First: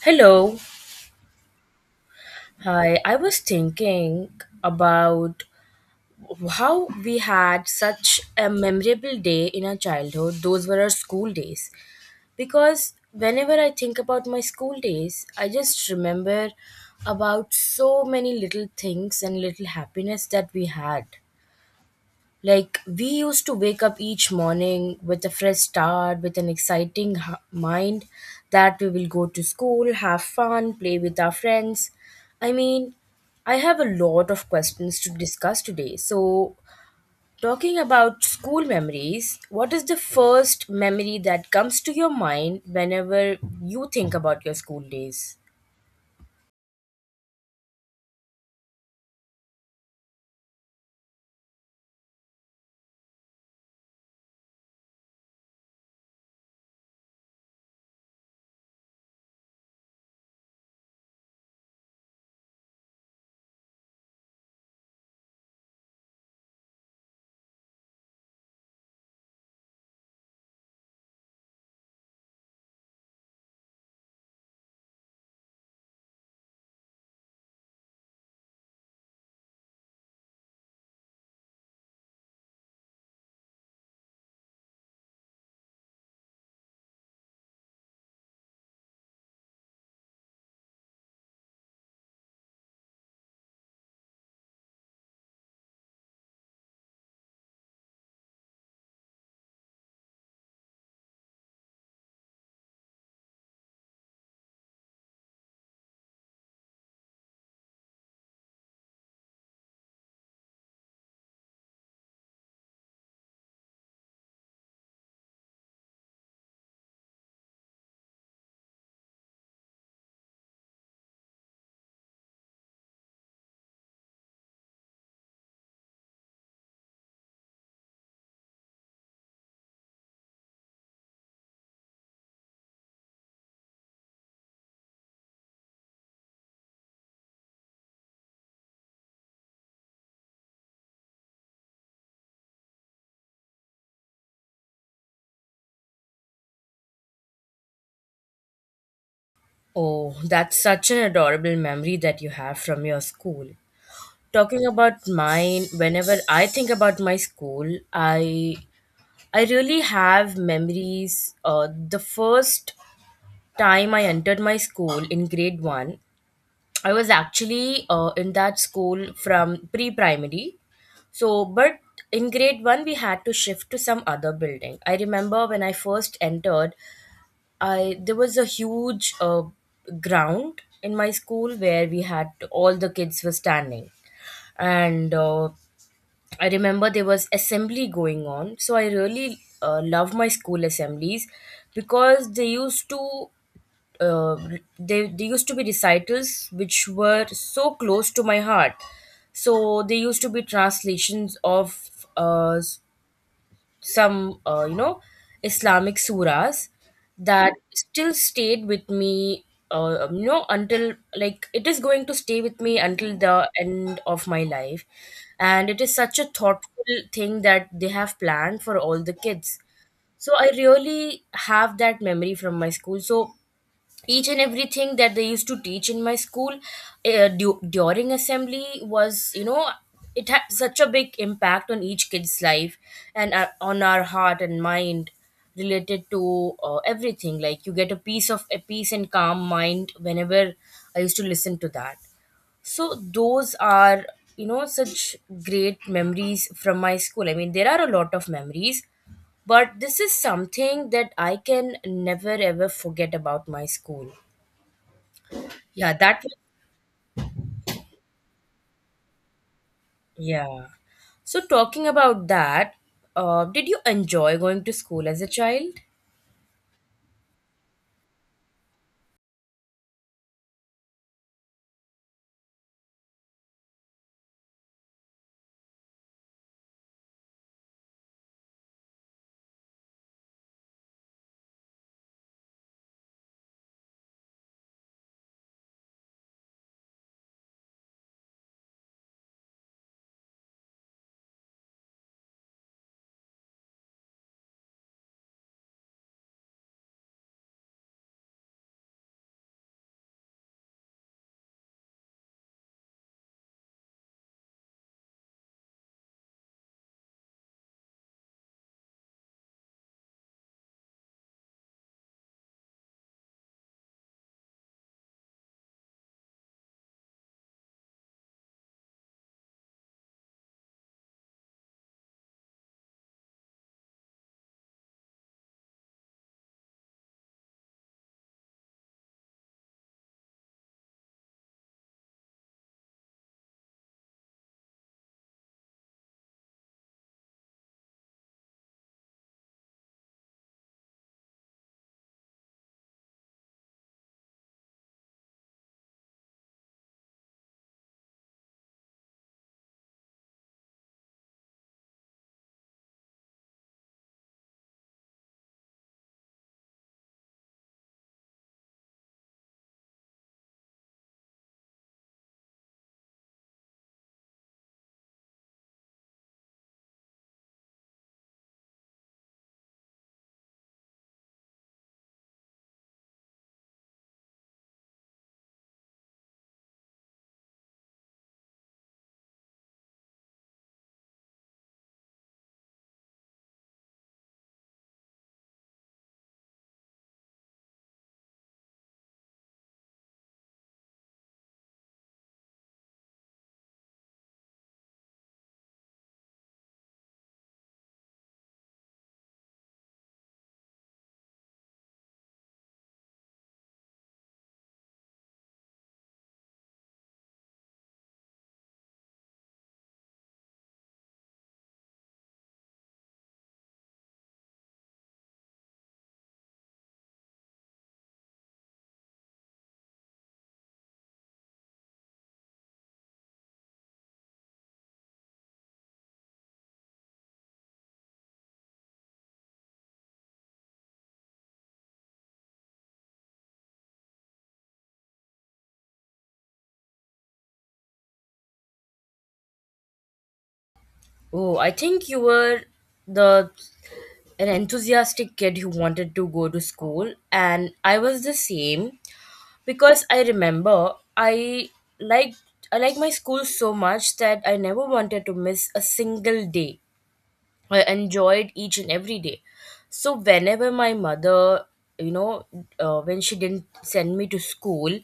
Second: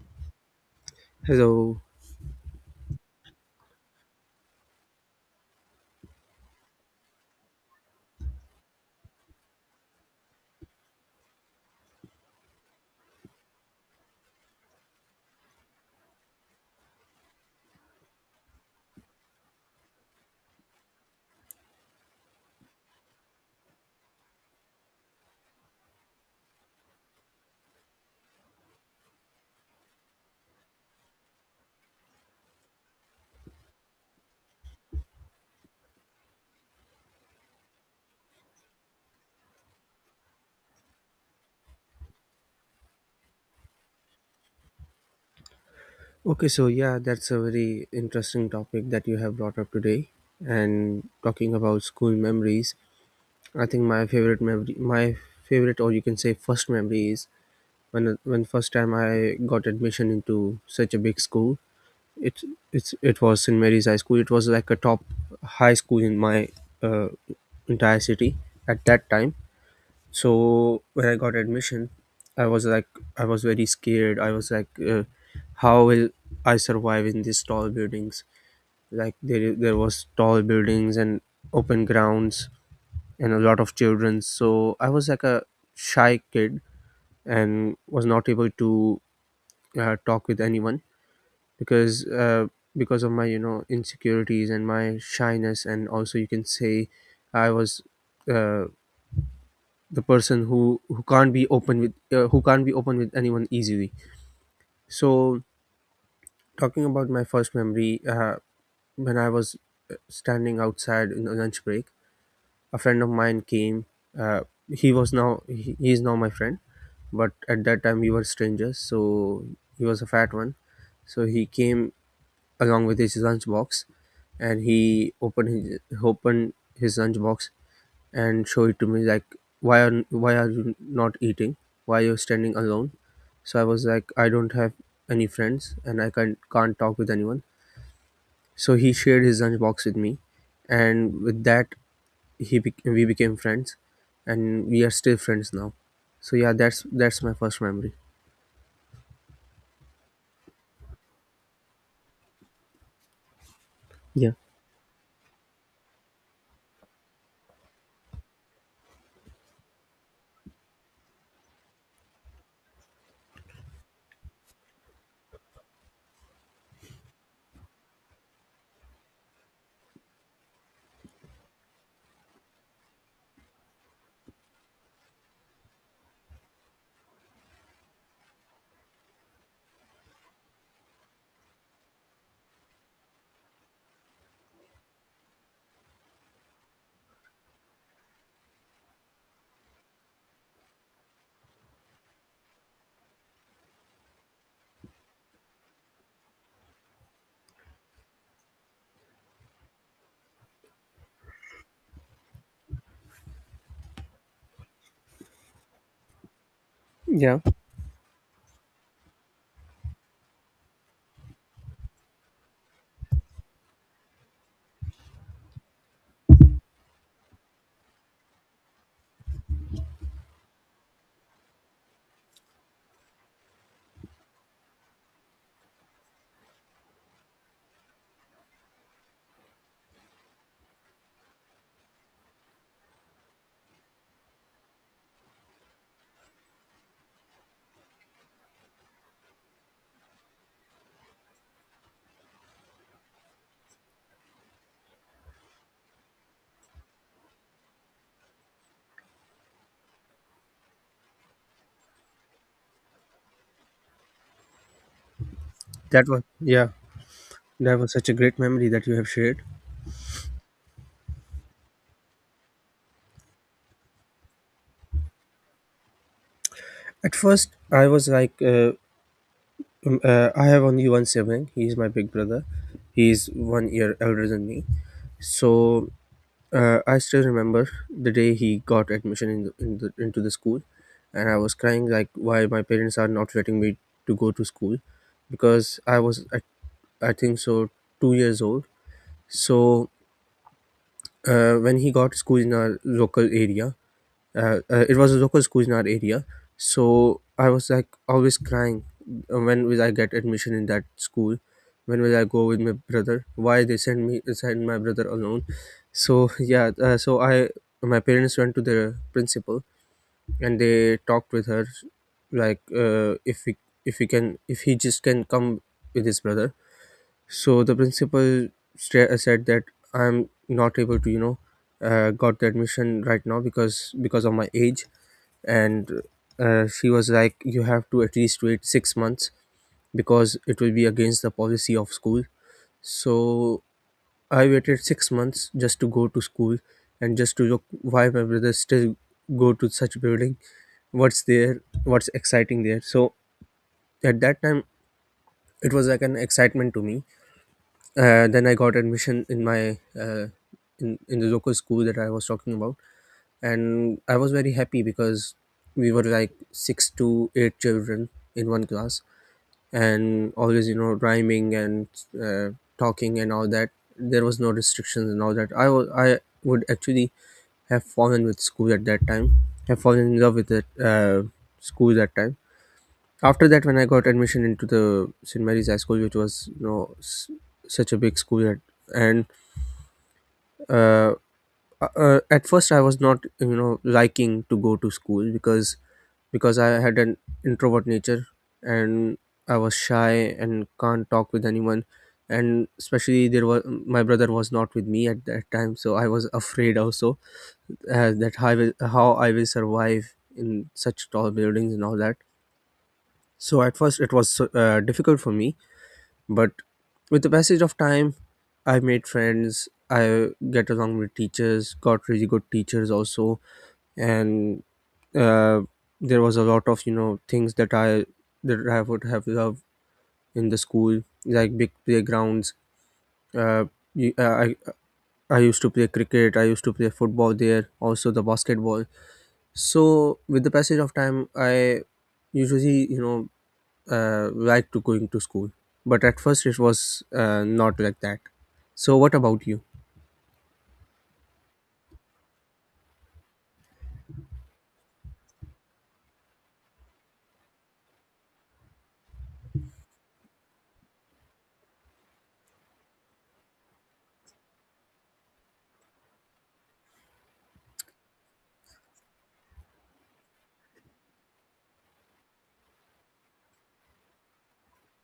Hello. Hello. Hi. I was thinking about how we had such a memorable day in our childhood. Those were our school days. Because whenever I think about my school days, I just remember about so many little things and little happiness that we had. Like we used to wake up each morning with a fresh start, with an exciting mind that we will go to school, have fun, play with our friends. I mean, I have a lot of questions to discuss today. So, talking about school memories, what is the first memory that comes to your mind whenever you think about your school days? Okay, so yeah, that's a very interesting topic that you have brought up today. And talking about school memories, I think my favorite memory, my favorite, or you can say first memory is when first time I got admission into such a big school. It it was St Mary's High School. It was like a top high school in my uh, entire city at that time. So when I got admission, I was like, I was very scared. I was like, how will I survive in these tall buildings? Like, there was tall buildings and open grounds and a lot of children. So I was like a shy kid and was not able to talk with anyone, because uh, because of my insecurities and my shyness. And also, you can say, I was uh, the person who can't be open with anyone easily. So talking about my first memory, when I was standing outside in the lunch break, a friend of mine came. uh, he was now, he is now my friend, but at that time we were strangers. So he was a fat one. So he came along with his lunchbox, and he opened his lunchbox and show it to me, like, why are you not eating? Why you're standing alone? So I was like, I don't have any friends and I can't talk with anyone. So he shared his lunch box with me, and with that he we became friends, and we are still friends now. So yeah, that's my first memory. Oh, that's such an adorable memory that you have from your school. Yeah. Talking about mine, whenever I think about my school, I really have memories. The first time I entered my school in grade 1, I was actually in that school from pre primary. So but in grade 1 we had to shift to some other building. I remember when I first entered, I there was a huge ground in my school where we had all the kids were standing. And I remember there was assembly going on, so I really love my school assemblies because they used to uh, they used to be recitals which were so close to my heart. So they used to be translations of uh, some Islamic surahs yeah that still stayed with me. Until like it is going to stay with me until the end of my life, and it is such a thoughtful thing that they have planned for all the kids. So I really have that memory from my school. So each and everything that they used to teach in my school during assembly was, it had such a big impact on each kid's life and on our heart and mind, related to everything. Like you get a piece of a peace and calm mind whenever I used to listen to that. So those are, such great memories from my school. I mean, there are a lot of memories, but this is something that I can never ever forget about my school. Yeah, that was, yeah, that was such a great memory that you have shared. yeah. So talking about that, did you enjoy going to school as a child? At first, I was like, I have only one sibling. He is my big brother. He is 1 year elder than me. So I still remember the day he got admission in into the school, and I was crying, like, why my parents are not letting me to go to school, because I was I think so 2 years old. So when he got school in our local area, it was Zoko's Kuznar area. So I was like always crying, when will I get admission in that school? When will I go with my brother? Why they send my brother alone? So yeah, so I, my parents went to the principal and they talked with her, like, if we, if we can if he just can come with his brother. So the principal said that I'm not able to, got the admission right now, because of my age. And she was like, you have to at least wait 6 months because it will be against the policy of school. So I waited 6 months just to go to school and just to look why my brother still go to such building, what's there, what's exciting there. So at that time it was like an excitement to me. Then I got admission in my in the local school that I was talking about, and I was very happy because we were like six to eight children in one class, and always, you know, rhyming and uh, talking and all that. There was no restrictions and all that. I would actually have fallen with school at that time, have fallen in love with it, school that time. After that, when I got admission into the St Mary's High School, which was, you know, such a big school at, and uh, at first I was not, you know, liking to go to school, because I had an introvert nature and I was shy and can't talk with anyone. And especially there was, my brother was not with me at that time, so I was afraid also that how how I will survive in such tall buildings and all that. So at first it was difficult for me, but with the passage of time, I made friends. I get along with teachers, got really good teachers also, and uh, there was a lot of, you know, things that I would have loved in the school, like big playgrounds. Uh, you- uh, I I used to play cricket. I used to play football there, also the basketball. So with the passage of time, I usually, you know, like to going to school, but at first it was not like that. So what about you? Oh, I think you were the an enthusiastic kid who wanted to go to school, and I was the same because I remember I liked, I liked my school so much that I never wanted to miss a single day. I enjoyed each and every day. So whenever my mother, you know, when she didn't send me to school,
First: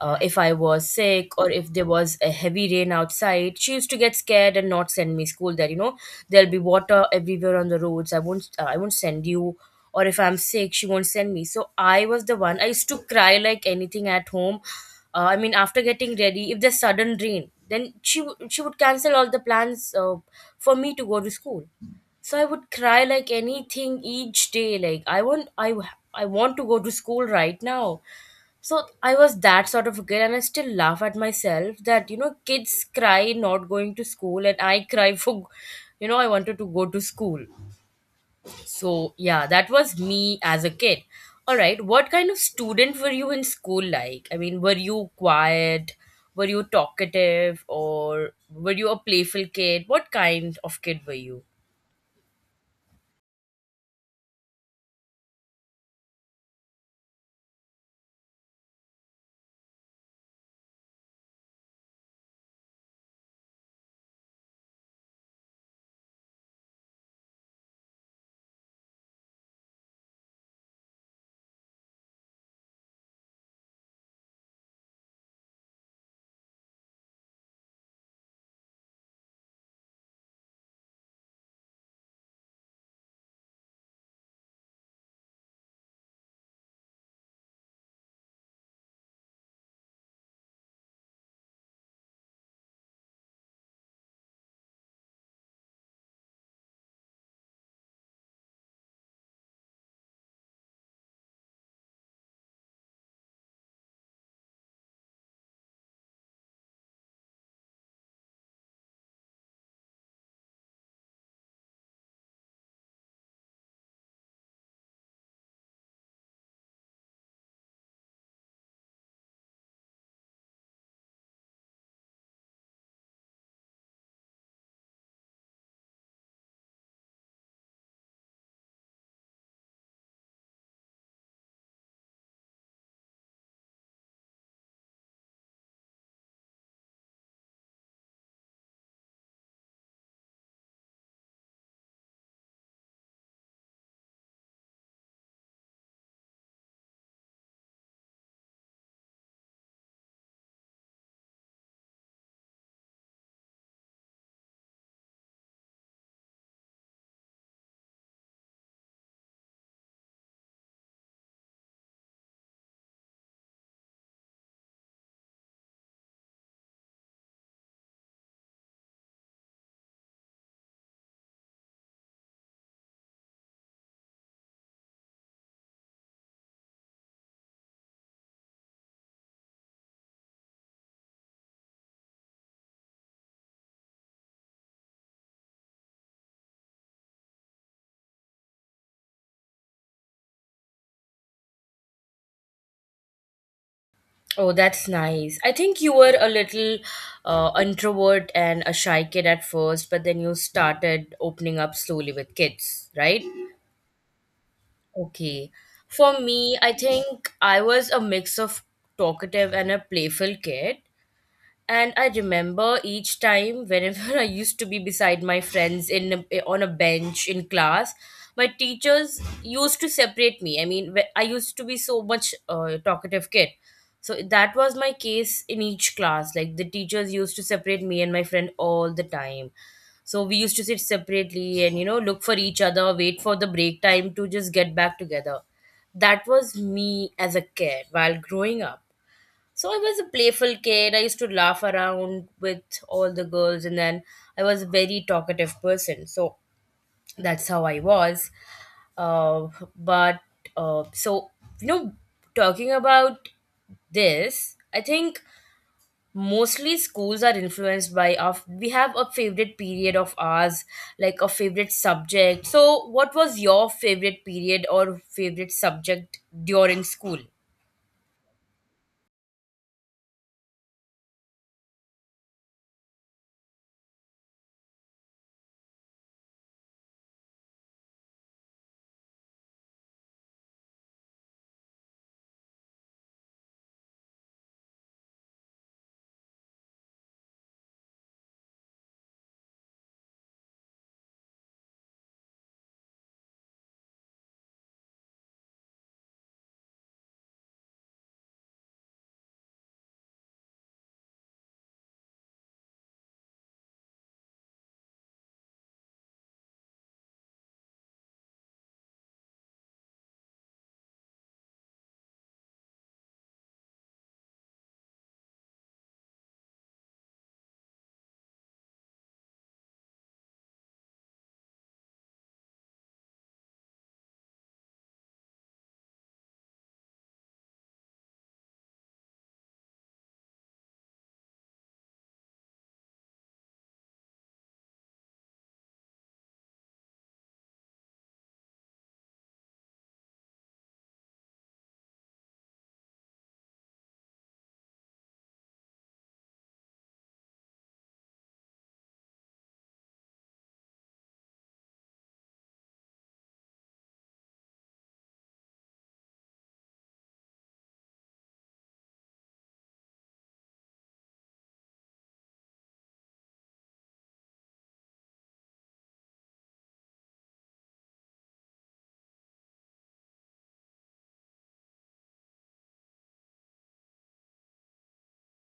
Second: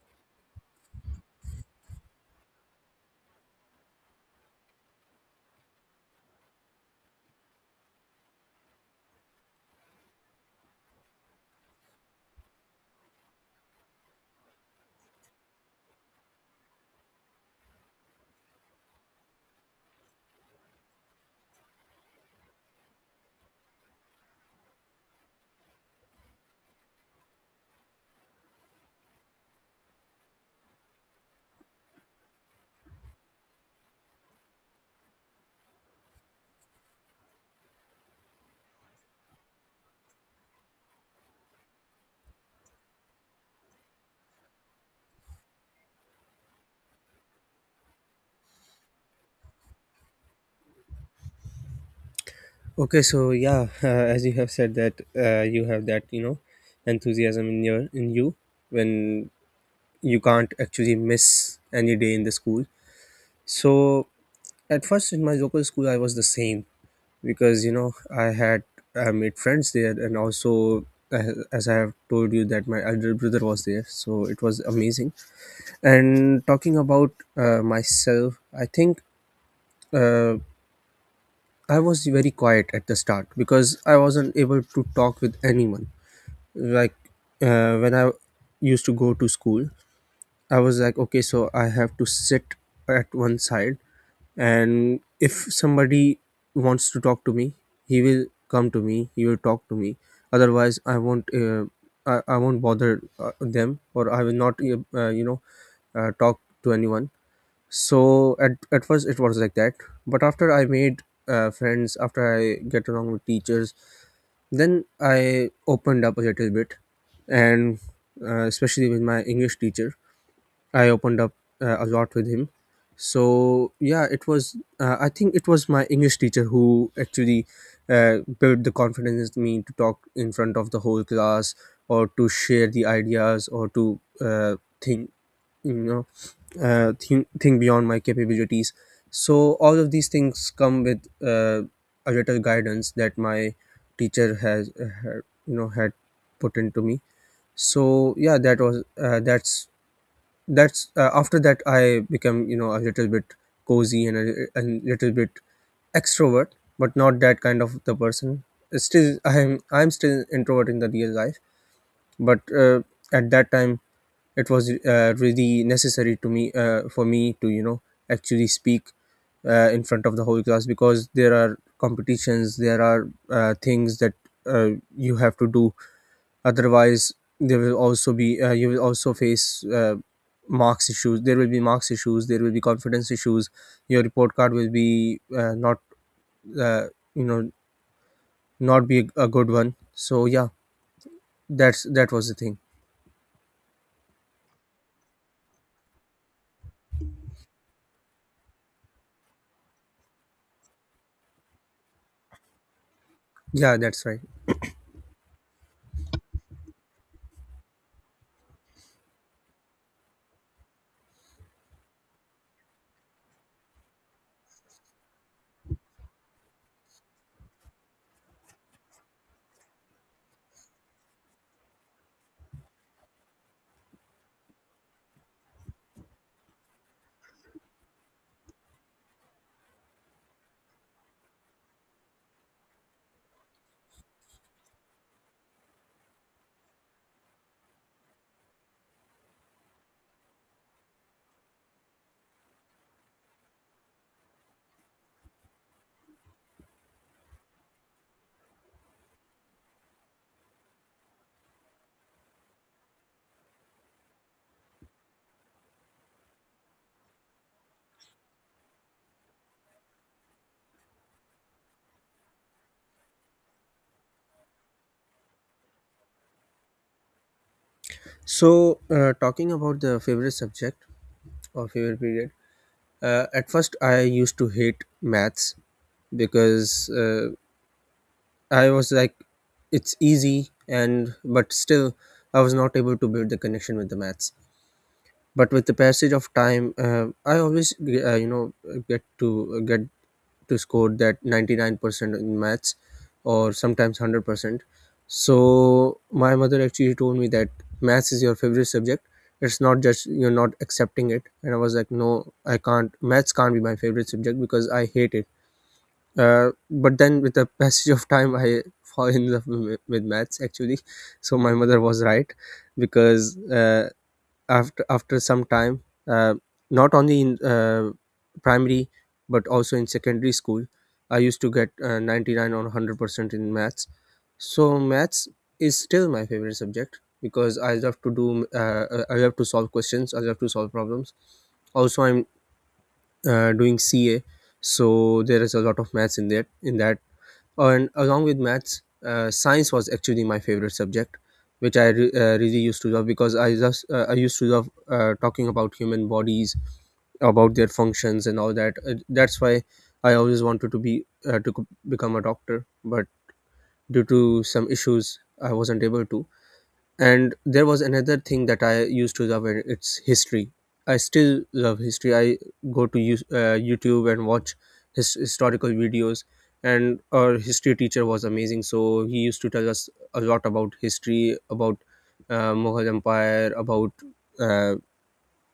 if I was sick or if there was a heavy rain outside, she used to get scared and not send me school. That, there'll be water everywhere on the roads. I won't send you. Or if I'm sick, she won't send me. So I was the one. I used to cry like anything at home. After getting ready, if there's sudden rain, then she would cancel all the plans for me to go to school. So I would cry like anything each day, like I want to go to school right now. So I was that sort of a kid, and I still laugh at myself that, kids cry not going to school and I cry for, I wanted to go to school. So yeah, that was me as a kid. All right, what kind of student were you in school? Were you quiet, were you talkative, or were you a playful kid? What kind of kid were you? Okay, so yeah, as you have said that you have that, you know, enthusiasm in your, in you, when you can't actually miss any day in the school. So at first, in my local school, I was the same, because, you know, I made friends there, and also, as I have told you that my elder brother was there, so it was amazing. And talking about myself, I think uh, I was very quiet at the start because I wasn't able to talk with anyone. Like, when I used to go to school, I was like, okay, so I have to sit at one side, and if somebody wants to talk to me, he will come to me, he will talk to me. Otherwise, I won't, I won't bother them, or I will not, talk to anyone. So at first it was like that, but after I made friends, after I get along with teachers, then I opened up a little bit. And especially with my English teacher, I opened up a lot with him. So yeah, it was. I think it was my English teacher who actually built the confidence in me to talk in front of the whole class, or to share the ideas, or to think, you know, think beyond my capabilities. So all of these things come with a little guidance that my teacher you know, had put into me. So yeah, that's after that I became, you know, a little bit cozy and a little bit extrovert, but not that kind of the person. Still, I'm still introvert in the real life. But at that time it was really necessary to me for me to, you know, actually speak in front of the whole class, because there are competitions, there are things that uh, you have to do. Otherwise, there will also be, you will also face marks issues. There will be marks issues. There will be confidence issues. Your report card will be, not uh, you know not be a good one. So yeah, that was the thing. Oh, that's nice. I think you were a little introvert and a shy kid at first, but then you started opening up slowly with kids, right? Yeah, that's right. Okay. For me, I think I was a mix of talkative and a playful kid. And I remember each time whenever I used to be beside my friends in on a bench in class, my teachers used to separate me. I used to be so much talkative kid. So that was my case in each class. Like the teachers used to separate me and my friend all the time. So we used to sit separately and, look for each other, wait for the break time to just get back together. That was me as a kid while growing up. So I was a playful kid. I used to laugh around with all the girls, and then I was a very talkative person. So that's how I was. Uh, but so you know, Talking about this, I think mostly schools are influenced by our. We have a favorite period of ours, like a favorite subject. So, what was your favorite period or favorite subject during school? So talking about the favorite subject or favorite period. At first, I used to hate maths, because I was like, it's easy, and but still, I was not able to build the connection with the maths. But with the passage of time, I always, you know, get to get to score that 99% in maths, or sometimes 100%. So my mother actually told me that maths is your favorite subject, it's not just, you're not accepting it. And I was like, no, I can't, maths can't be my favorite subject because I hate it. But then with the passage of time, I fall in love with maths actually. So my mother was right, because uh, after some time, uh, not only in primary, but also in secondary school, I used to get 99 or 100% in maths. So maths is still my favorite subject, because I love to do, I love to solve questions, I love to solve problems. Also, I'm doing CA, so there is a lot of maths in that, and along with maths, science was actually my favorite subject, which really used to love, because I just, I used to love talking about human bodies, about their functions and all that. That's why I always wanted to be, become a doctor, but due to some issues I wasn't able to. And there was another thing that I used to love, and it's history. I still love history. I go to use, YouTube, and watch historical videos. And our history teacher was amazing, so he used to tell us a lot about history, about Mughal empire, about uh,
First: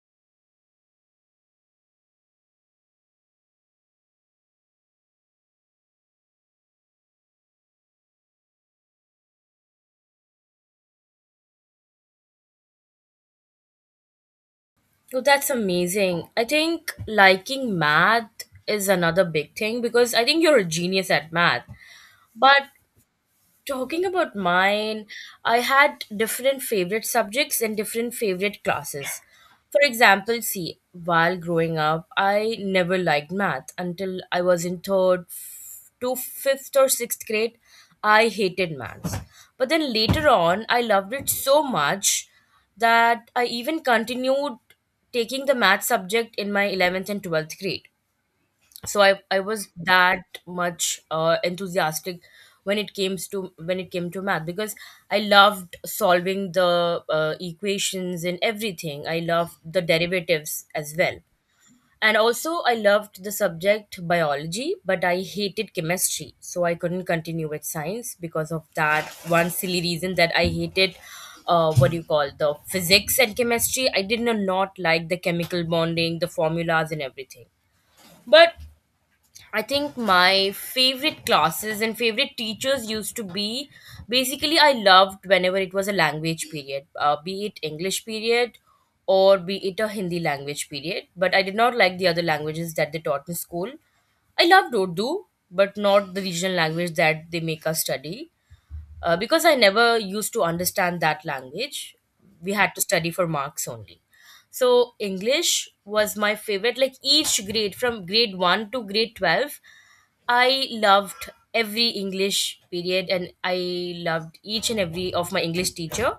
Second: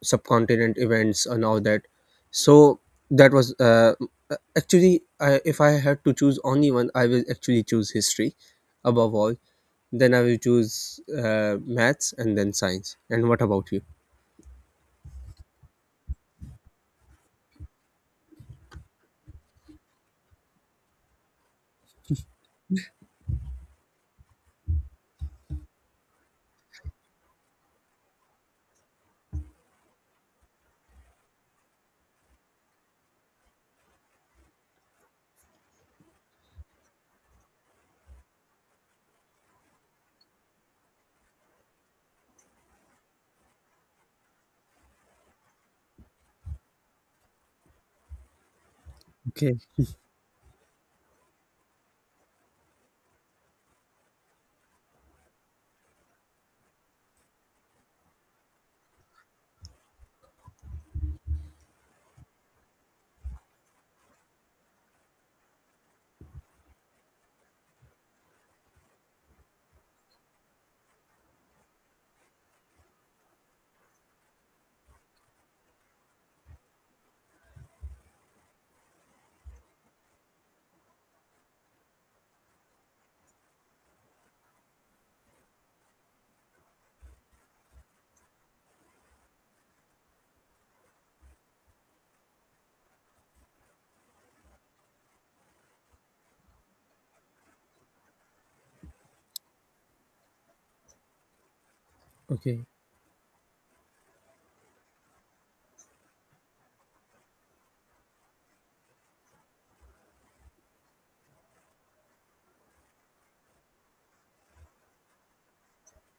subcontinent events and all that. So that was, actually, if I had to choose only one, I will actually choose history above all, then I will choose maths and then science. And what about you? Oh, that's amazing. I think liking math is another big thing because I think you're a genius at math. But talking about mine, I had different favorite subjects and different favorite classes. For example, see, while growing up, I never liked math until I was in to fifth or sixth grade. I hated maths. But then later on, I loved it so much that I even continued taking the math subject in my 11th and 12th grade. So I Okay, was that much enthusiastic when it came to math because I loved solving the equations and everything. I loved the derivatives as well. And also I loved the subject biology, but I hated chemistry, so I couldn't continue with science because of that one silly reason that I hated, what do you call, the physics and chemistry. I did not like the chemical bonding, the formulas and everything. But I think my favorite classes and favorite teachers used to be, basically I loved whenever it was a language period, be it English period or be it a Hindi language period. But I did not like the other languages that they taught in school. I loved Urdu, but not the regional language that they make us study because I never used to understand that language, we okay. had to study for marks only. So English was my favorite. Like each grade, from grade one to grade 12, I loved every English period, and I loved each and every of my English teacher.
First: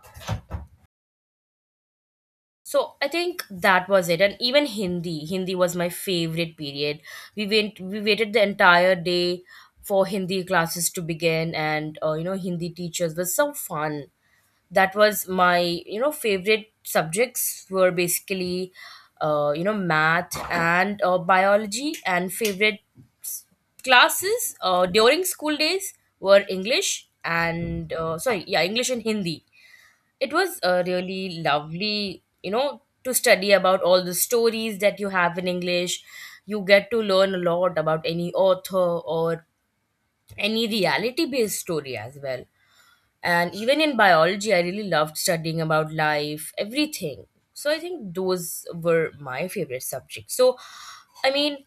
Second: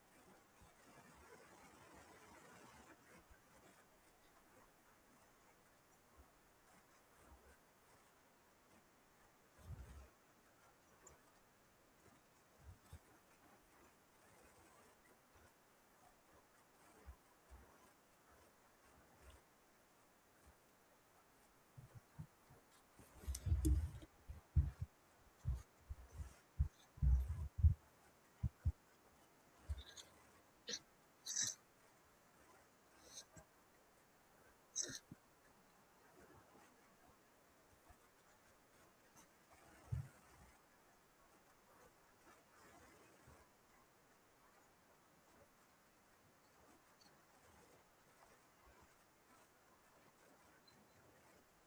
So I think that was it, and even Hindi. Hindi was my favorite period. We waited the entire day for Hindi classes to begin, and Hindi teachers were so fun. That was my, favorite subjects were basically, math and biology, and favorite s- classes during school days were English and sorry, yeah, English and Hindi. It was really lovely, to study about all the stories that you have in English. You get to learn a lot about any author or any reality based story as well. And even in biology I really loved studying about life, everything. So I think those were my favorite subjects. So i mean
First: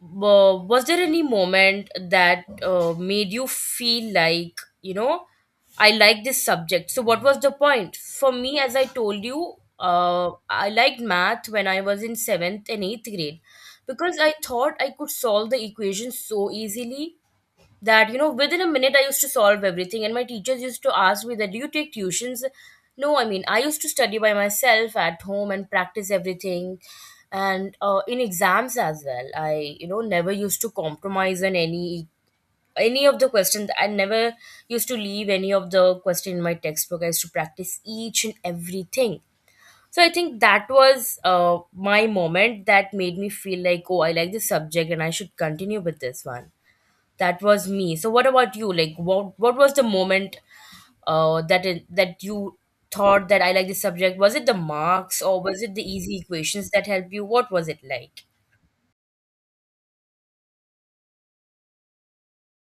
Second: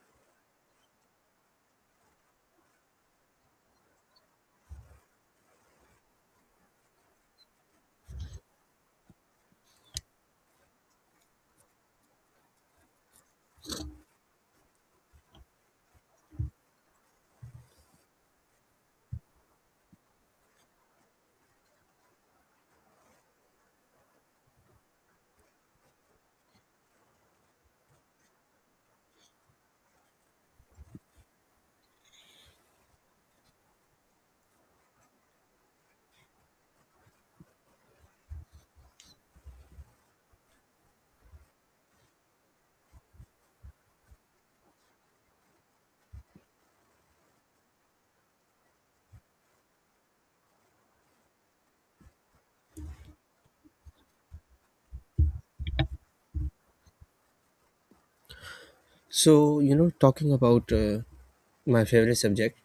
was there any moment that made you feel like, I like this subject? So what was the point? For me, as I told you, I liked math when I was in 7th and 8th grade because I thought I could solve the equation so easily that, within a minute I used to solve everything, and my teachers used to ask me that do you take tuitions? No, I mean, I used to study by myself at home and practice everything. And in exams as well, I you know, never used to compromise on any of the questions. I never used to leave any of the question in my textbook. I used to practice each and everything. So I think that was my moment that made me feel like, oh, I like this subject and I should continue with this one. That was me. So what about you? Like what was the moment that you thought that I like this subject? Was it the marks or was it the easy equations that helped you? What was it like? So, you know, talking about my favorite subject,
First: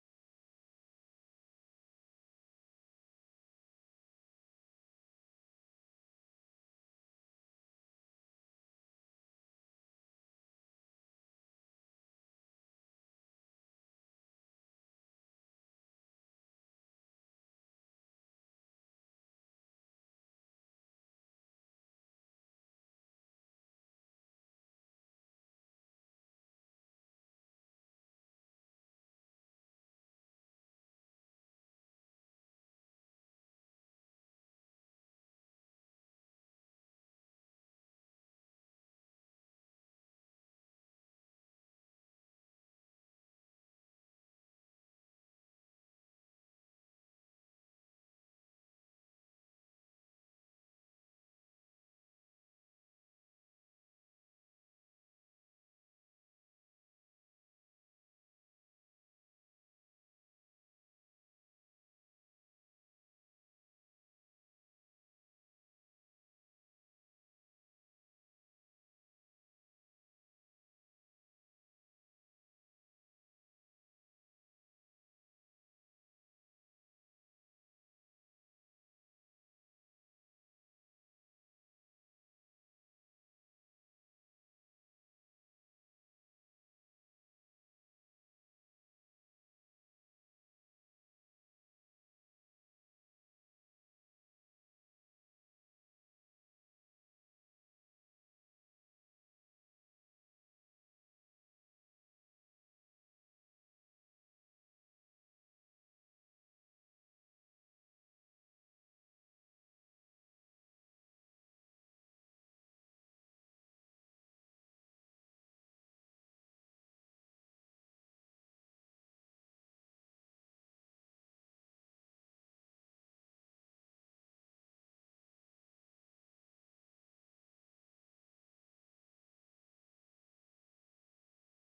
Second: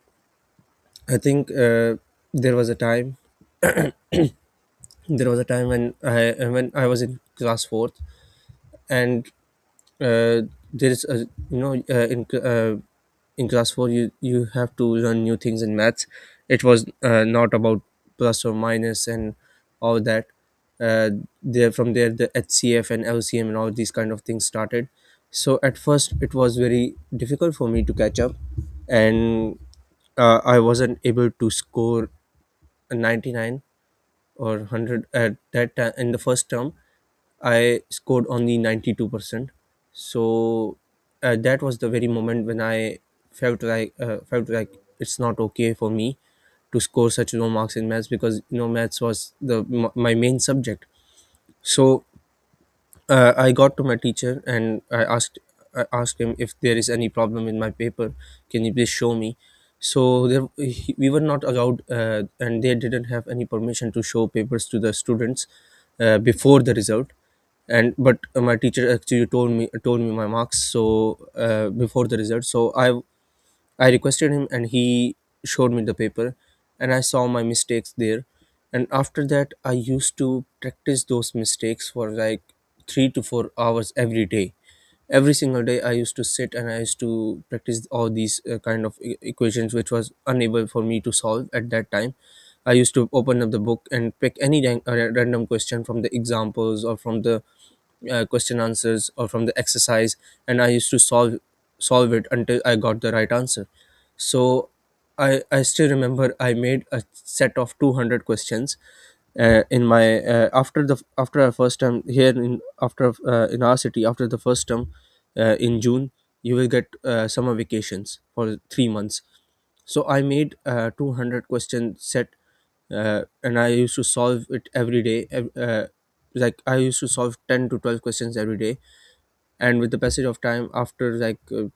I think there was a time when I was in class 4th. And uh, there is a you know in class 4 you have to learn new things in maths. It was not about plus or minus and all that. uh, there, from there, the hcf and lcm and all these kind of things started. So at first it was very difficult for me to catch up, and I wasn't able to score a 99 or 100 at that time. In the first term I scored only 92%. So that was the very moment when I felt like it's not okay for me to score such low marks in maths, because you know maths was my main subject. So I got to my teacher and I asked him if there is any problem in my paper. Can you please show me? So there, he, we were not allowed, and they didn't have any permission to show papers to the students before the result. And but my teacher actually told me my marks so before the result. So I requested him and he showed me the paper, and I saw my mistakes there. And after that, I used to practice those mistakes for like 3 to 4 hours every day. Every single day, I used to sit and I used to practice all these kind of equations which was unable for me to solve at that time. I used to open up the book and pick any random question from the examples or from the question answers or from the exercise, and I used to solve it until I got the right answer. So I still remember, I made a set of 200 questions in my after the after our first term. Here in after in our city, after the first term, in june you will get summer vacations for 3 months. So I made a 200 question set, and I used to solve it every day, like I used to solve 10 to 12 questions every day. And with the passage of time, after like uh,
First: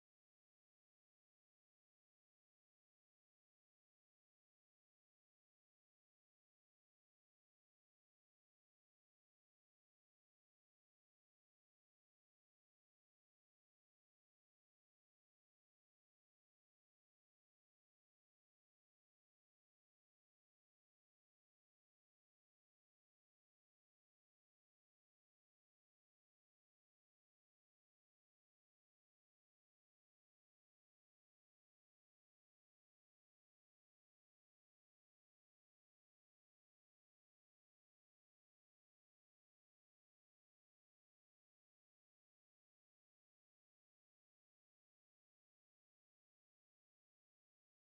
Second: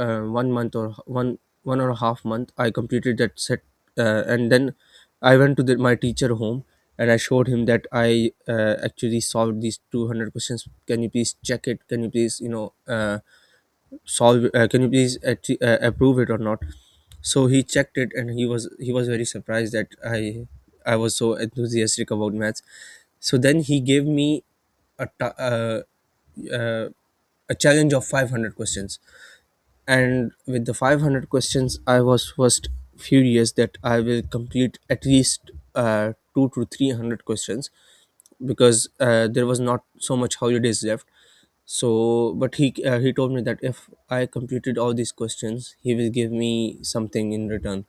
uh, 1 month, or one or a half month, I completed that set. And then I went to the, my teacher home, and I showed him that I actually solved these 200 questions. Can you please check it? Can you please, you know, solve can you please approve it or not? So he checked it, and he was very surprised that I was so enthusiastic about maths. So then he gave me a ta- uh, uh, a challenge of 500 questions. And with the 500 questions, I was first furious that I will complete at least 2 to 300 questions, because there was not so much holidays left. So but he told me that if I completed all these questions, he will give me something in return,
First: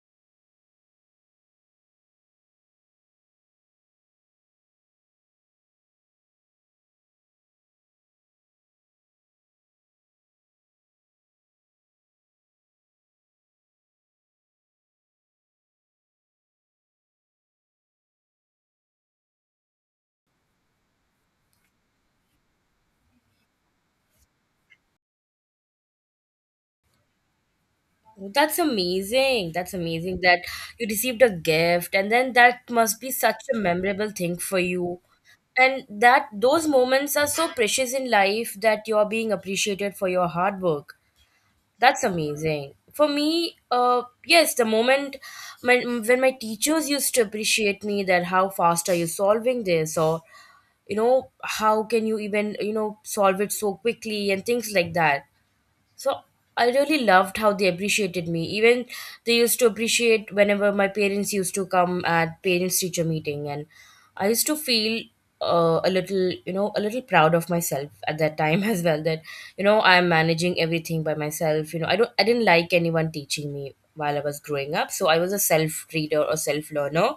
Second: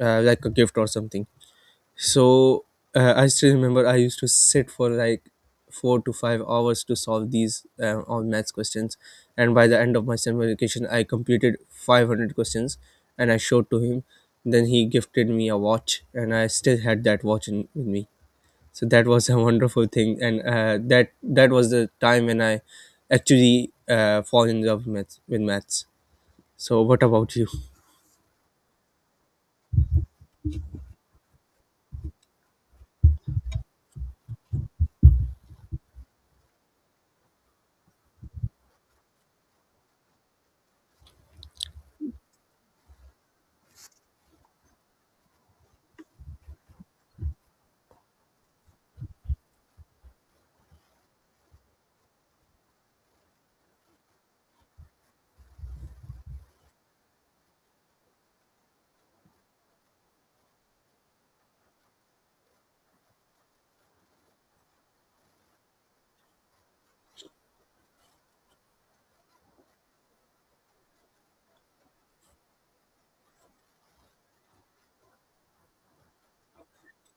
like a gift or something. So I still remember, I used to sit for like 4 to 5 hours to solve these all maths questions, and by the end of my summer vacation I completed 500 questions, and I showed to him. Then he gifted me a watch, and I still had that watch in, with me. So that was a wonderful thing, and that that was the time when I actually fall in love with maths. So what about you? That's amazing. That's amazing that you received a gift and then that must be such a memorable thing for you. And that those moments are so precious in life that you're being appreciated for your hard work. That's amazing. For me, yes, the moment when my teachers used to appreciate me that how fast are you solving this or, how can you even, solve it so quickly, and things like that. So I really loved how they appreciated me. Even they used to appreciate whenever my parents used to come at parents teacher meeting, and I used to feel a little, a little proud of myself at that time as well. That you know I'm managing everything by myself. I didn't like anyone teaching me while I was growing up, so I was a self reader or self learner.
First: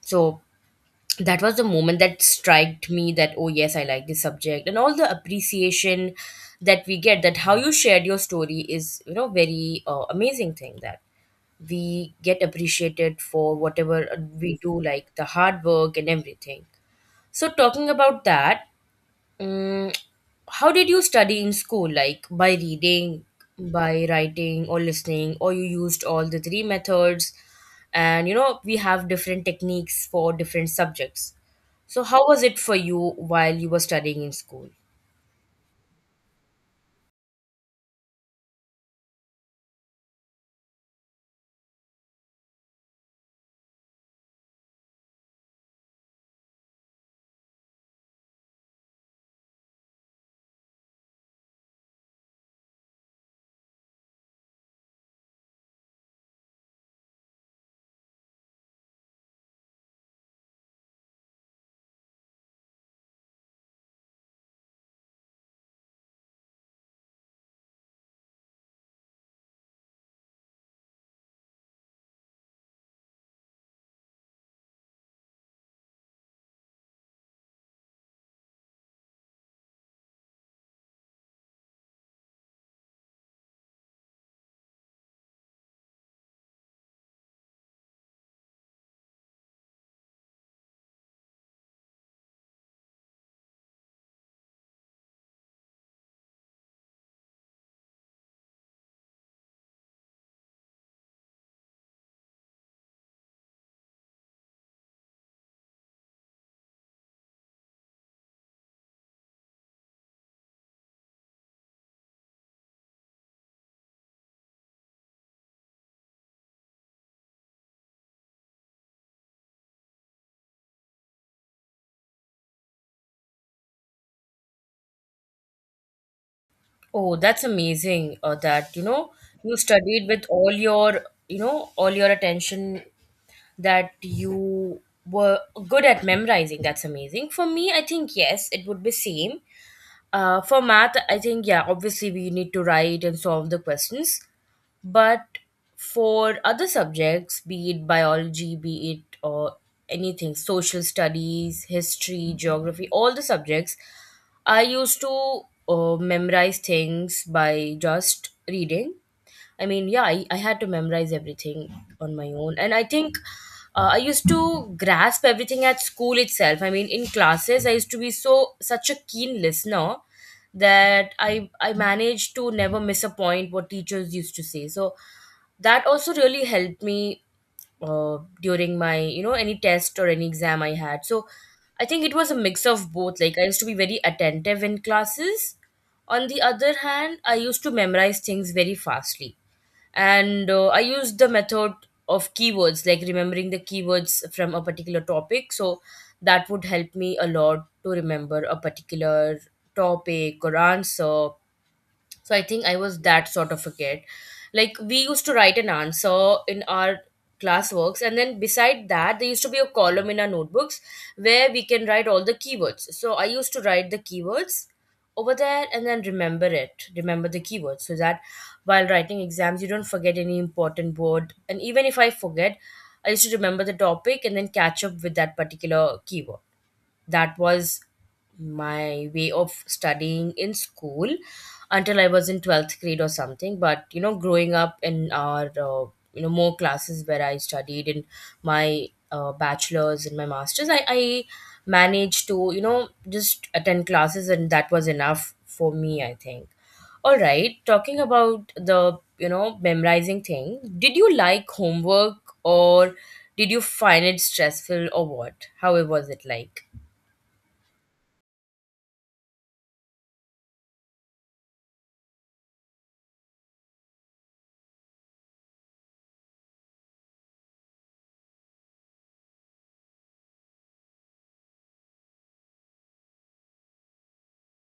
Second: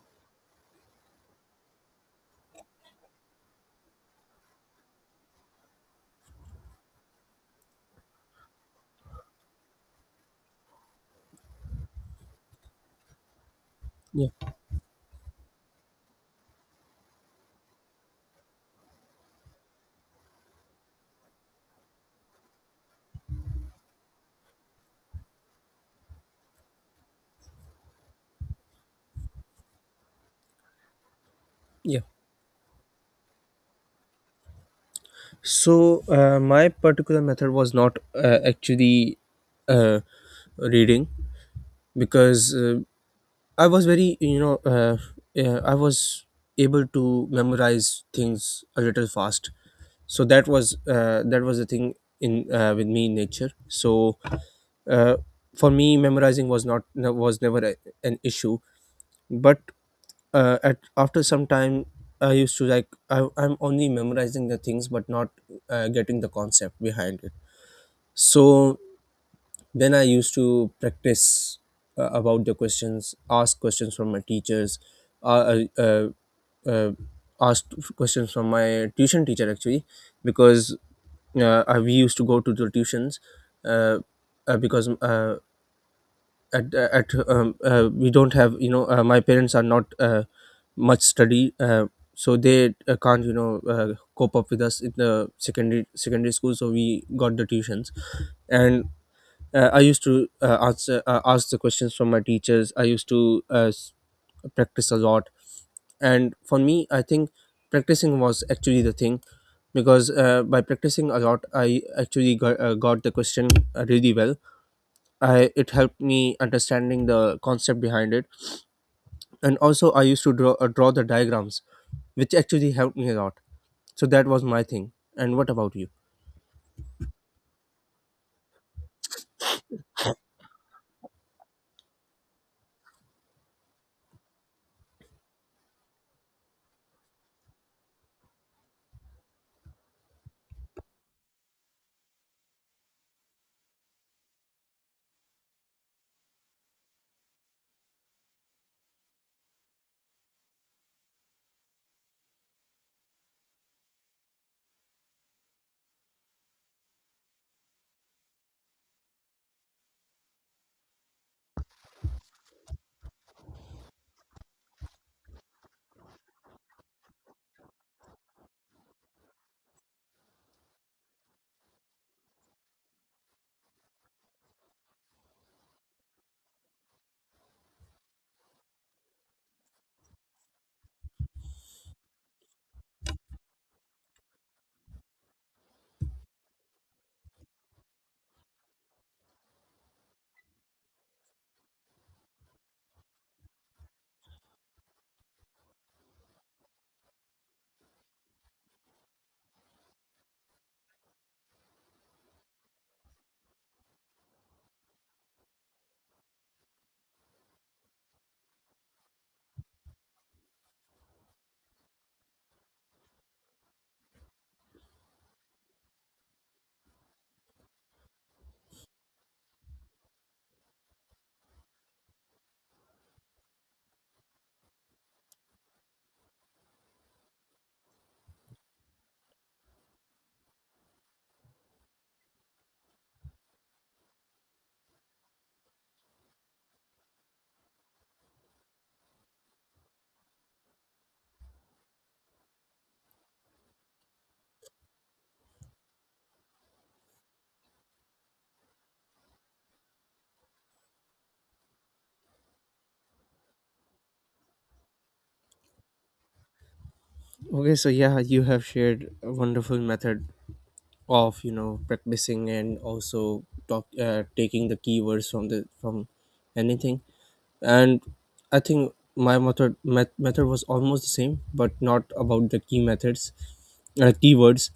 So that was the moment that struck me that oh yes, I like this subject. And all the appreciation that we get, that how you shared your story is very amazing thing that we get appreciated for whatever Yeah, we do, like the hard work and everything. So talking about that um, how did you study in school? Like by reading, by writing or listening, or you used all the three methods? And you know we have different techniques for different subjects, yeah. so how was it for you while you were studying in school? So my particular method was not actually uh, reading, because I was very, you know, yeah, I was able to memorize things a little fast. So that was the thing in with me in nature. So uh, for me memorizing was not no- was never an issue. But at after some time, I used to like I'm only memorizing the things but not getting the concept behind it. So then I used to practice, about the questions, ask questions from my teachers, uh, uh, uh, uh, asked questions from my tuition teacher actually. Because we used to go to the tuitions, uh, because at we don't have, you know, my parents are not much study, so they can't, you know, cope up with us in the secondary school, so we got the tuitions. And I used to answer ask the questions from my teachers. I used to practice a lot. And for me, I think practicing was actually the thing, because by practicing a lot, I actually got the question really well. It helped me understanding the concept behind it. And also I used to draw the diagrams, which actually helped me a lot. So that was my thing. And what about you? Oh, that's amazing, that, you know, you studied with all your, you know, all your attention, that you were good at memorizing. That's amazing. For me, I think yes, it would be same. For math, I think yeah, obviously we need to write and solve the questions. But for other subjects, be it biology, be it or anything, social studies, history, geography, all the subjects, I used to memorize things by just reading. I mean, yeah, I had to memorize everything on my own. And I think I used to grasp everything at school itself. I mean, in classes, I used to be so such a keen listener that I managed to never miss a point what teachers used to say. So that also really helped me during my any test or any exam I had. So I think it was a mix of both. Like I used to be very attentive in classes. On the other hand, I used to memorize things very fastly, and I used the method of keywords, like remembering the keywords from a particular topic, so that would help me a lot to remember a particular topic or answer. So I think I was that sort of a kid. Like, we used to write an answer in our classworks, and then beside that there used to be a column in our notebooks where we can write all the keywords. So I used to write the keywords over there and then remember the keywords, so that while writing exams you don't forget any important word. And even if I forget, I used to remember the topic and then catch up with that particular keyword. That was my way of studying in school until I was in 12th grade or something. But you know, growing up in our more classes where I studied in my bachelor's and my master's, I managed to just attend classes, and that was enough for me, I think. All right, talking about the memorizing thing, did you like homework, or did you find it stressful, or what? How it was it like? Okay, so yeah, you have shared a wonderful method of, you know, practicing and also taking the keywords from the from anything. And I think my method was almost the same, but not about the key methods, keywords.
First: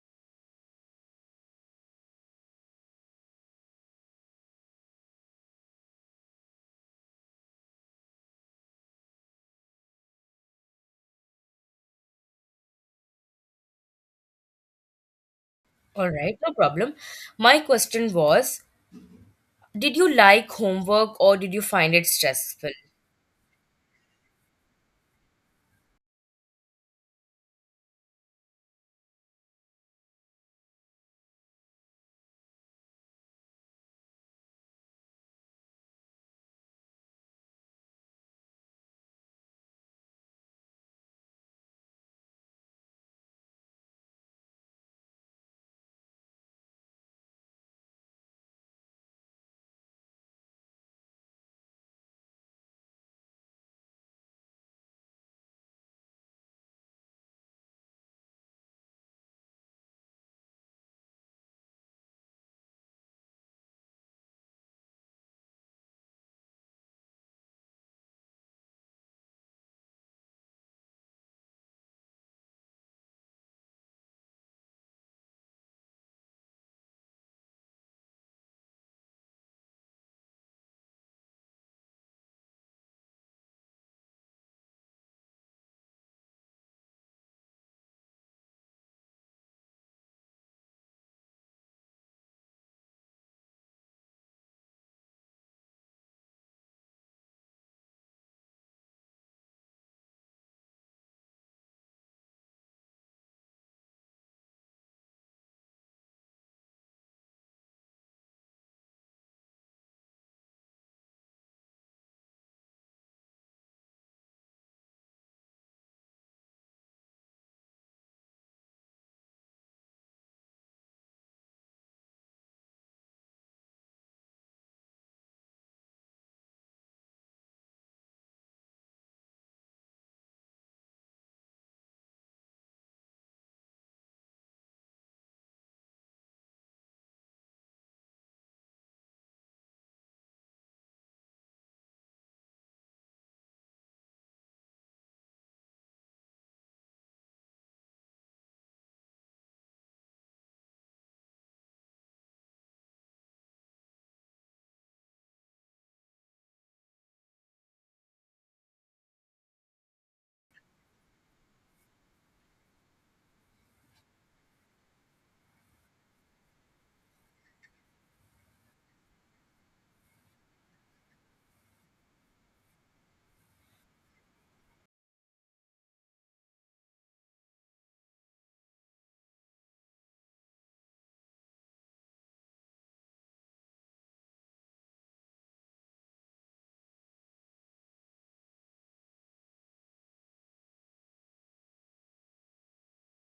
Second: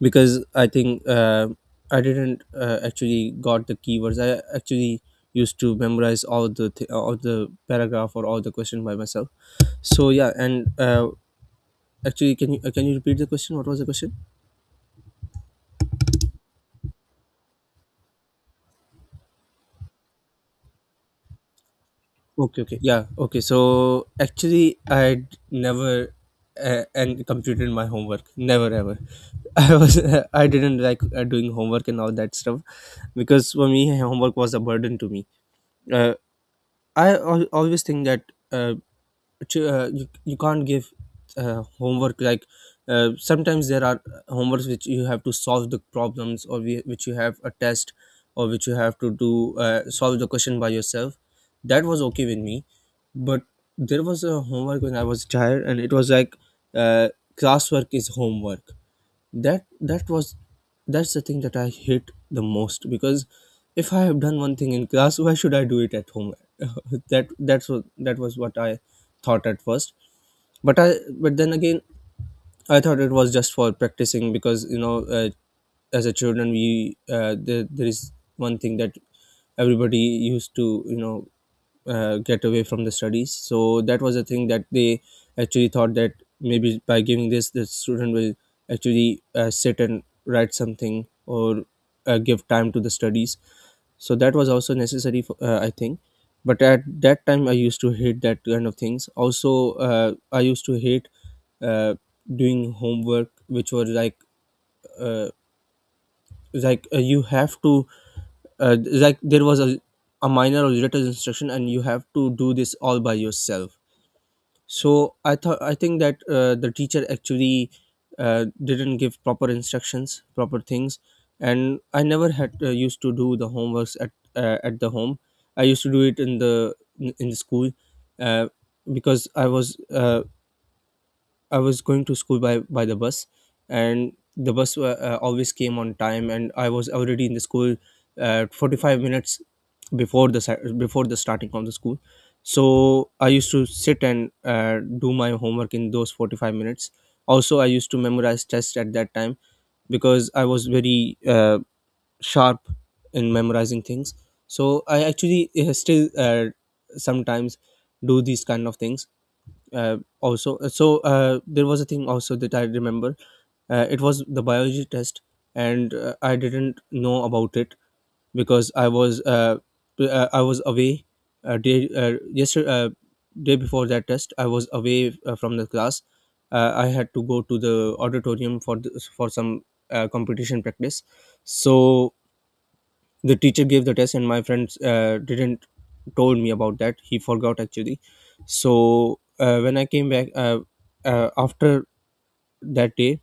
Because I think I didn't actually got the keywords. I actually used to memorize all all the paragraph or all the question by myself. So yeah. And actually, can you repeat the question? What was the question? All right, no problem. My question was, did you like homework or did you find it Okay, stressful? okay, yeah, okay. So actually, I never and completed my homework. Never ever. I was I didn't like doing homework and all that stuff, because for me homework was a burden to me. Uh, I always think that. uh, you, you can't give homework like, sometimes there are homeworks which you have to solve the problems, or we, which you have a test, or which you have to do solve the question by yourself. That was okay with me. But there was a homework when I was a child, and it was like uh, classwork is homework. That was, that's the thing that I hate the most, because if I have done one thing in class, why should I do it at home? That was what I thought at first. But I but then again, I thought it was just for practicing, because you know, as a children, we there, there is one thing that everybody used to, you know, get away from the studies. So that was a thing that they actually thought that maybe by giving this, the student will actually sit and write something, or give time to the studies. So that was also necessary, for, I think. But at that time, I used to hate that kind of things. Also, I used to hate uh, doing homework, which were like uh, you have to like there was a minor or little instruction, and you have to do this all by yourself. So I thought, I think that the teacher actually didn't give proper instructions, proper things, and I never had used to do the homeworks at the home. I used to do it in the school, uh, because I was going to school by the bus, and the bus always came on time, and I was already in the school 45 minutes before the before the starting of the school. So I used to sit and do my homework in those 45 minutes. Also, I used to memorize tests at that time, because I was very sharp in memorizing things. So I actually still sometimes do these kind of things. Also So there was a thing also that I remember, it was the biology test, and I didn't know about it, because I was away, uh, day uh, yesterday uh, day before that test I was away from the class. I had to go to the auditorium for the, for some competition practice. So the teacher gave the test, and my friends didn't told me about that. He forgot actually. So when I came back, after that day,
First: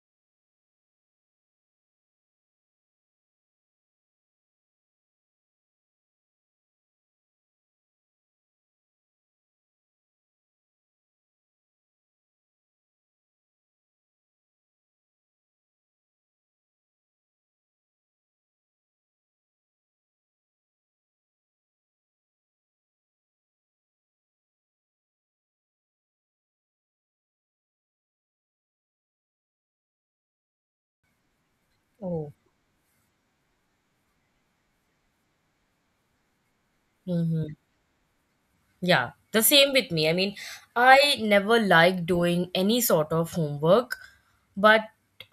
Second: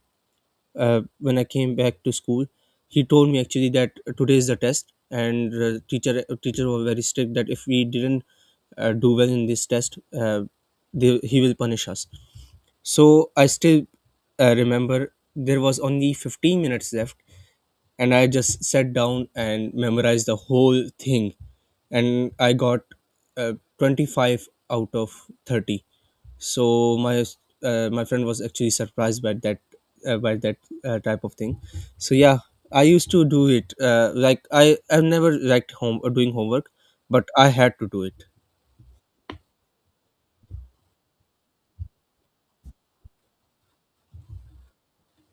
when I came back to school, he told me actually that today is the test, and teacher was very strict that if we didn't do well in this test, he will punish us. So I still remember, there was only 15 minutes left, and I just sat down and memorized the whole thing, and I got uh, 25 out of 30. So my my friend was actually surprised by that type of thing. So Oh. yeah, I used to do it. Like I've never liked home doing homework, but I Mm-hmm. had to do it. Yeah, the same with me. I mean, I never liked doing any sort of homework. But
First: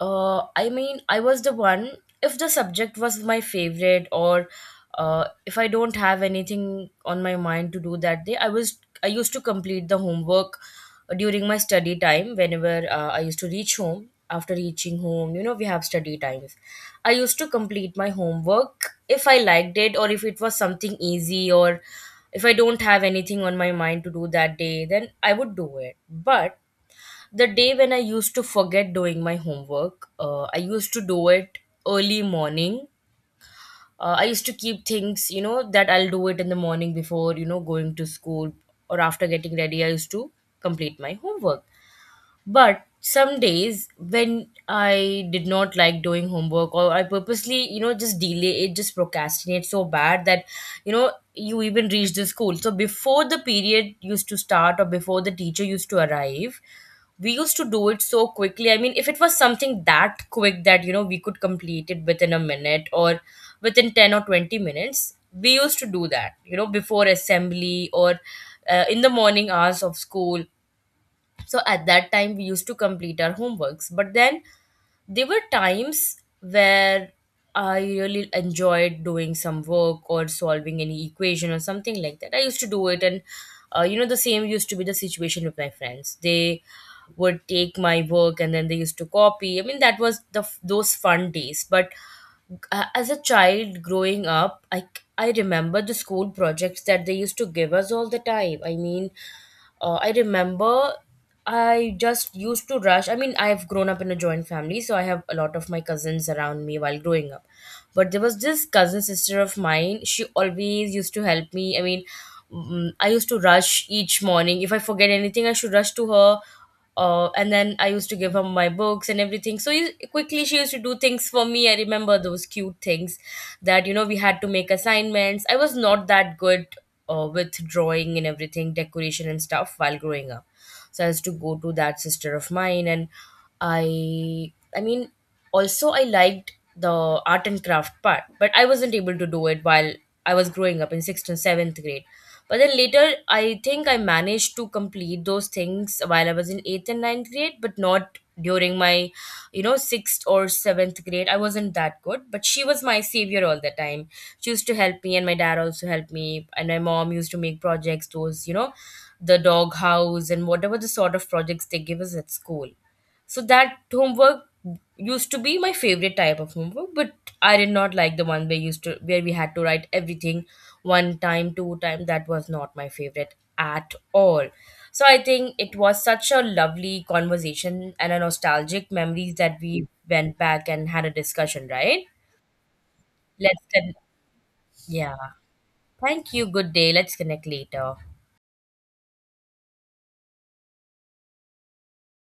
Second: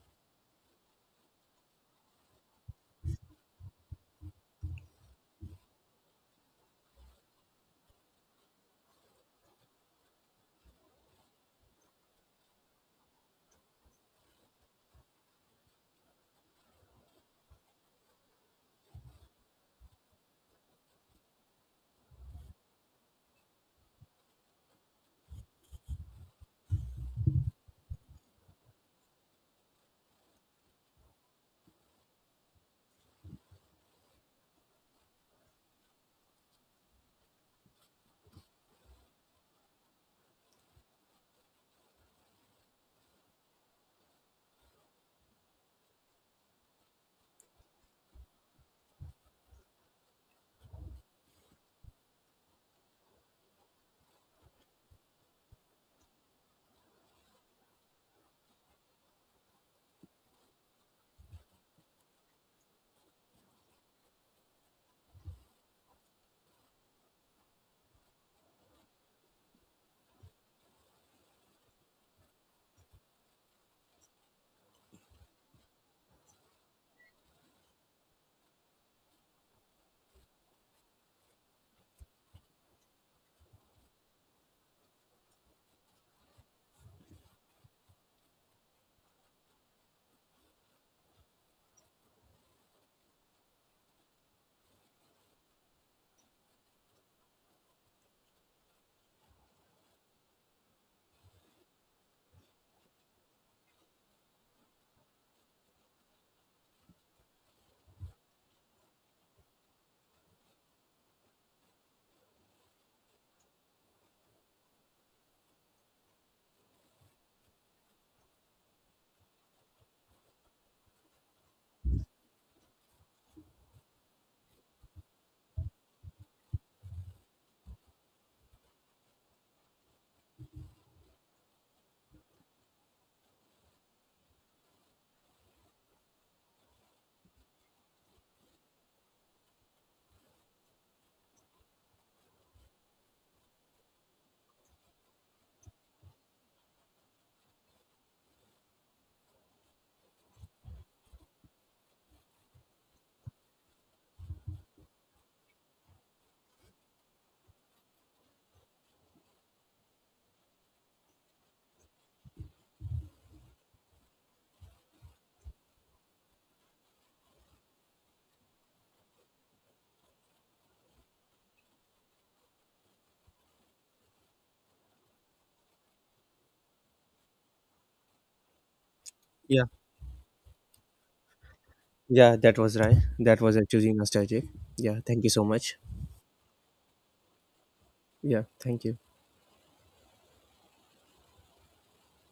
I mean, I was the one, if the subject was my favorite, or if I don't have anything on my mind to do that day, I used to complete the homework during my study time. Whenever I used to reach home, after reaching home, you know, we have study times, I used to complete my homework if I liked it, or if it was something easy, or if I don't have anything on my mind to do that day, then I would do it. But the day when I used to forget doing my homework, I used to do it early morning. I used to keep things, you know, that I'll do it in the morning before, you know, going to school, or after getting ready I used to complete my homework. But some days when I did not like doing homework, or I purposely, you know, just delay it, just procrastinate so bad that, you know, you even reach the school. So before the period used to start or before the teacher used to arrive, we used to do it so quickly. I mean, if it was something that quick that, you know, we could complete it within a minute or within 10 or 20 minutes, we used to do that, you know, before assembly or in the morning hours of school. So at that time we used to complete our homeworks, but then there were times where I really enjoyed doing some work or solving any equation or something like that. I used to do it. And you know, the same used to be the situation with my friends. They would take my work and then they used to copy. I mean, that was the those fun days. But as a child growing up, I remember the school projects that they used to give us all the time. I mean, I remember I just used to rush. I mean, I've grown up in a joint family, so I have a lot of my cousins around me while growing up. But there was this cousin sister of mine. She always used to help me. I mean, mm, I used to rush each morning. If I forget anything, I should rush to her. And then I used to give her my books and everything. So you, quickly, she used to do things for me. I remember those cute things that, you know, we had to make assignments. I was not that good with drawing and everything, decoration and stuff while growing up. So I used to go to that sister of mine, and I mean, also I liked the art and craft part, but I wasn't able to do it while I was growing up in sixth and seventh grade. But then later, I think I managed to complete those things while I was in eighth and ninth grade, but not during my, you know, sixth or seventh grade. I wasn't that good, but she was my savior all the time. She used to help me, and my dad also helped me, and my mom used to make projects, those, you know, the dog house and whatever the sort of projects they give us at school. So that homework used to be my favorite type of homework, but I did not like the one we used to where we had to write everything one time, two time. That was not my favorite at all. So I think it was such a lovely conversation and a nostalgic memories that Yeah, we went back and had a discussion, right? yeah, that was right. That was Let's actually con- nostalgic. Yeah, yeah. thank you so much. Thank you. Good day. Let's connect later. Yeah, thank you.